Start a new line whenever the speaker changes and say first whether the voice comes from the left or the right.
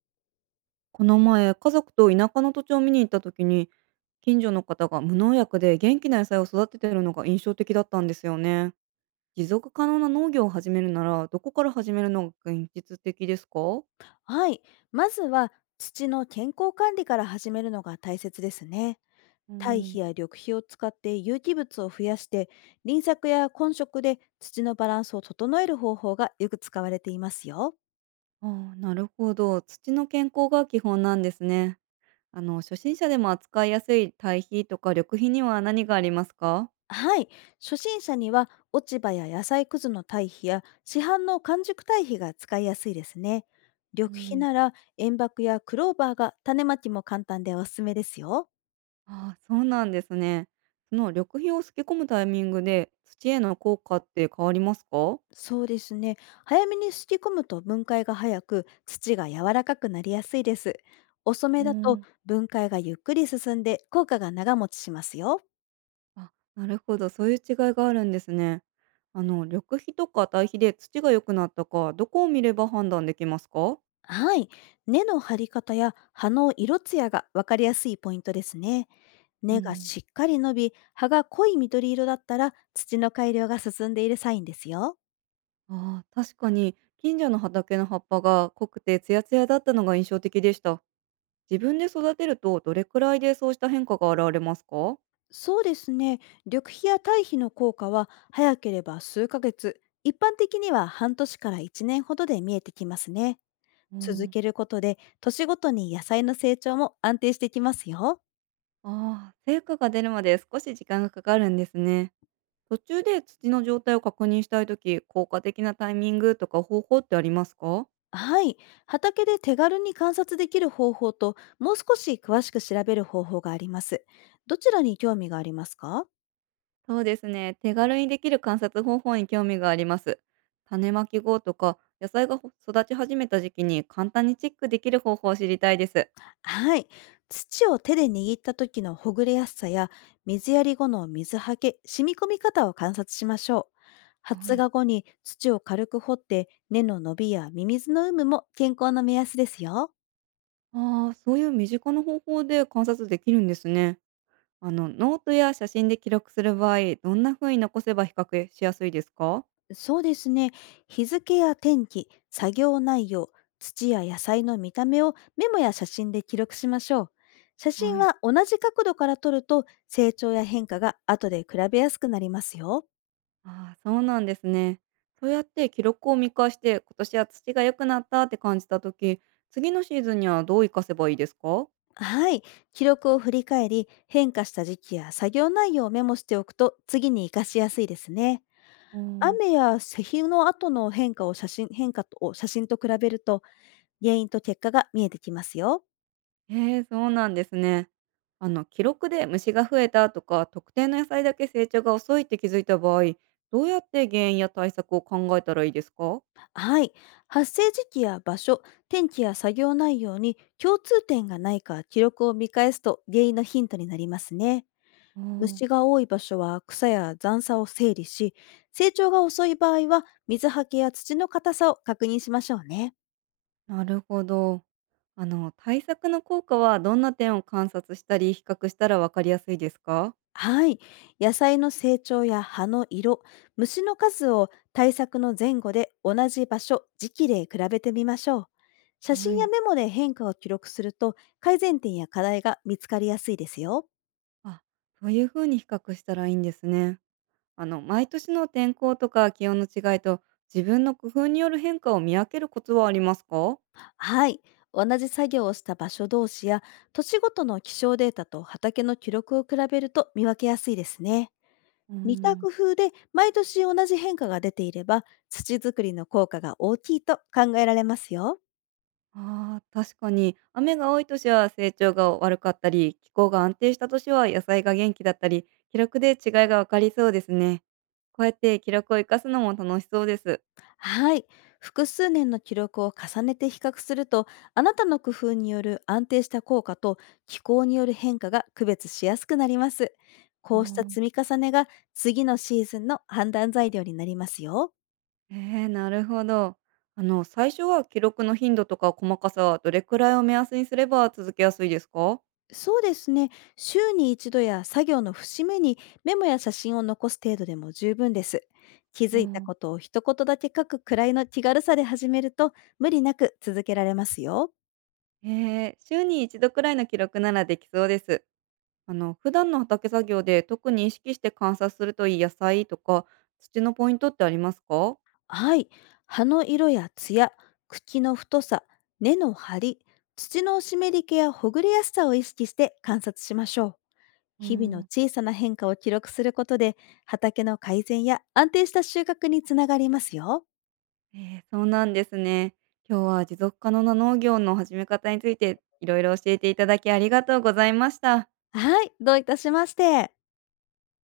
right: この前、家族と田舎の土地を見に行った時に、近所の方が無農薬で元気な野菜を育てているのが印象的だったんですよね。持続可能な農業を始めるなら、どこから始めるのが現実的ですか？
left: はい。まずは土の健康管理から始めるのが大切ですね。
right: う
left: 堆
right: ん。
left: 肥や緑肥を使って有機物を増やして、輪作や混植で土のバランスを整える方法がよく使われていますよ。
right: ああ、なるほど。土の健康が基本なんですね。初心者でも扱いやすい堆肥とか緑肥には何がありますか？
left: はい。初心者には落ち葉や野菜くずの堆肥や市販の完熟堆肥が使いやすいですね。緑
right: う
left: 肥
right: ん。
left: なら塩爆やクローバーが種まきも簡単でおすすめですよ。
right: ああ、そうなんですね。その緑肥をすき込むタイミングで、土への効果って変わりますか？
left: そうですね。早めにすき込むと分解が早く、土が柔らかくなりやすいです。遅
right: う
left: めだと、
right: ん。
left: 分解がゆっくり進んで効果が長持ちしますよ。
right: あ、なるほど、そういう違いがあるんですね。緑肥とか堆肥で土が良くなったか、どこを見れば判断できますか？
left: はい。根の張り方や葉の色艶が分かりやすいポイントですね。
right: う
left: 根が
right: ん。
left: しっかり伸び、葉が濃い緑色だったら、土の改良が進んでいるサインですよ。
right: あー、確かに近所の畑の葉っぱが濃くてツヤツヤだったのが印象的でした。自分で育てるとどれくらいでそうした変化が現れますか？
left: そうですね。緑肥や堆肥の効果は早ければ数ヶ月、一般的には半年から1年ほどで見えてきますね。
right: う
left: 続
right: ん。
left: けることで、年ごとに野菜の成長も安定してきますよ。
right: ああ、成果が出るまで少し時間がかかるんですね。途中で土の状態を確認したいとき、効果的なタイミングとか方法ってありますか？
left: はい。畑で手軽に観察できる方法と、もう少し詳しく調べる方法があります。どちらに興味がありますか？
right: そうですね。手軽にできる観察方法に興味があります。種まき後とか、野菜がほ育ち始めた時期に簡単にチェックできる方法を知りたいです。
left: はい。土を手で握った時のほぐれやすさや、水やり後の水はけ、染み込み方を観察しましょう。
right: は
left: 発
right: い。
left: 芽後に土を軽く掘って、根の伸びやミミズの有無も健康の目安ですよ。
right: ああ、そういう身近な方法で観察できるんですね。ノートや写真で記録する場合、どんな風に残せば比較しやすいですか？
left: そうですね。日付や天気、作業内容、土や野菜の見た目をメモや写真で記録しましょう。写真
right: はい。
left: は同じ角度から撮ると、成長や変化が後で比べやすくなりますよ。
right: ああ、そうなんですね。そうやって記録を見返して、今年は土が良くなったって感じた時、次のシーズンにはどう活かせばいいですか？
left: はい。記録を振り返り、変化した時期や作業内容をメモしておくと、次に活かしやすいですね。
right: あー。
left: 雨や施肥の後の変化を写真、変化とを写真と比べると、原因と結果が見えてきますよ。
right: ええ、そうなんですね。記録で虫が増えたとか、特定の野菜だけ成長が遅いって気づいた場合、どうやって原因や対策を考えたらいいですか？
left: はい。発生時期や場所、天気や作業内容に共通点がないか記録を見返すと、原因のヒントになりますね。
right: うん。
left: 虫が多い場所は草や残砂を整理し、成長が遅い場合は水はけや土の硬さを確認しましょうね。
right: なるほど。対策の効果はどんな点を観察したり比較したらわかりやすいですか？
left: はい。野菜の成長や葉の色、虫の数を対策の前後で同じ場所、時期で比べてみましょう。写
right: は
left: 真や
right: い。
left: メモで変化を記録すると、改善点や課題が見つかりやすいですよ。
right: あ、そういうふうに比較したらいいんですね。毎年の天候とか気温の違いと、自分の工夫による変化を見分けるコツはありますか？
left: はい。同じ作業をした場所同士や土地ごとの気象データと畑の記録を比べると、見分けやすいですね。
right: う
left: 似た
right: ん。
left: 工夫で毎年同じ変化が出ていれば、土作りの効果が大きいと考えられますよ。
right: ああ、確かに。雨が多い年は成長が悪かったり、気候が安定した年は野菜が元気だったり、記録で違いがわかりそうですね。こうやって記録を生かすのも楽しそうです。
left: はい。複数年の記録を重ねて比較すると、あなたの工夫による安定した効果と気候による変化が区別しやすくなります。
right: あ
left: こうした
right: ん。
left: 積み重ねが、次のシーズンの判断材料になりますよ。
right: えー、なるほど。最初は記録の頻度とか細かさはどれくらいを目安にすれば続けやすいですか？
left: そうですね。週に一度や作業の節目に、メモや写真を残す程度でも十分です。気
right: う
left: づいた
right: ん。
left: ことを一言だけ書くくらいの気軽さで始めると、無理なく続けられますよ。
right: えー、週に一度くらいの記録ならできそうです。普段の畑作業で特に意識して観察するといい野菜とか、土のポイントってありますか？
left: はい。葉の色や艶、茎の太さ、根の張り、土の湿り気やほぐれやすさを意識して観察しましょう。
right: う
left: 日々の
right: ん、
left: 小さな変化を記録することで、畑の改善や安定した収穫につながりますよ。
right: ええ、そうなんですね。今日は持続可能な農業の始め方について、いろいろ教えていただきありがとうございました。
left: はい。どういたしまして。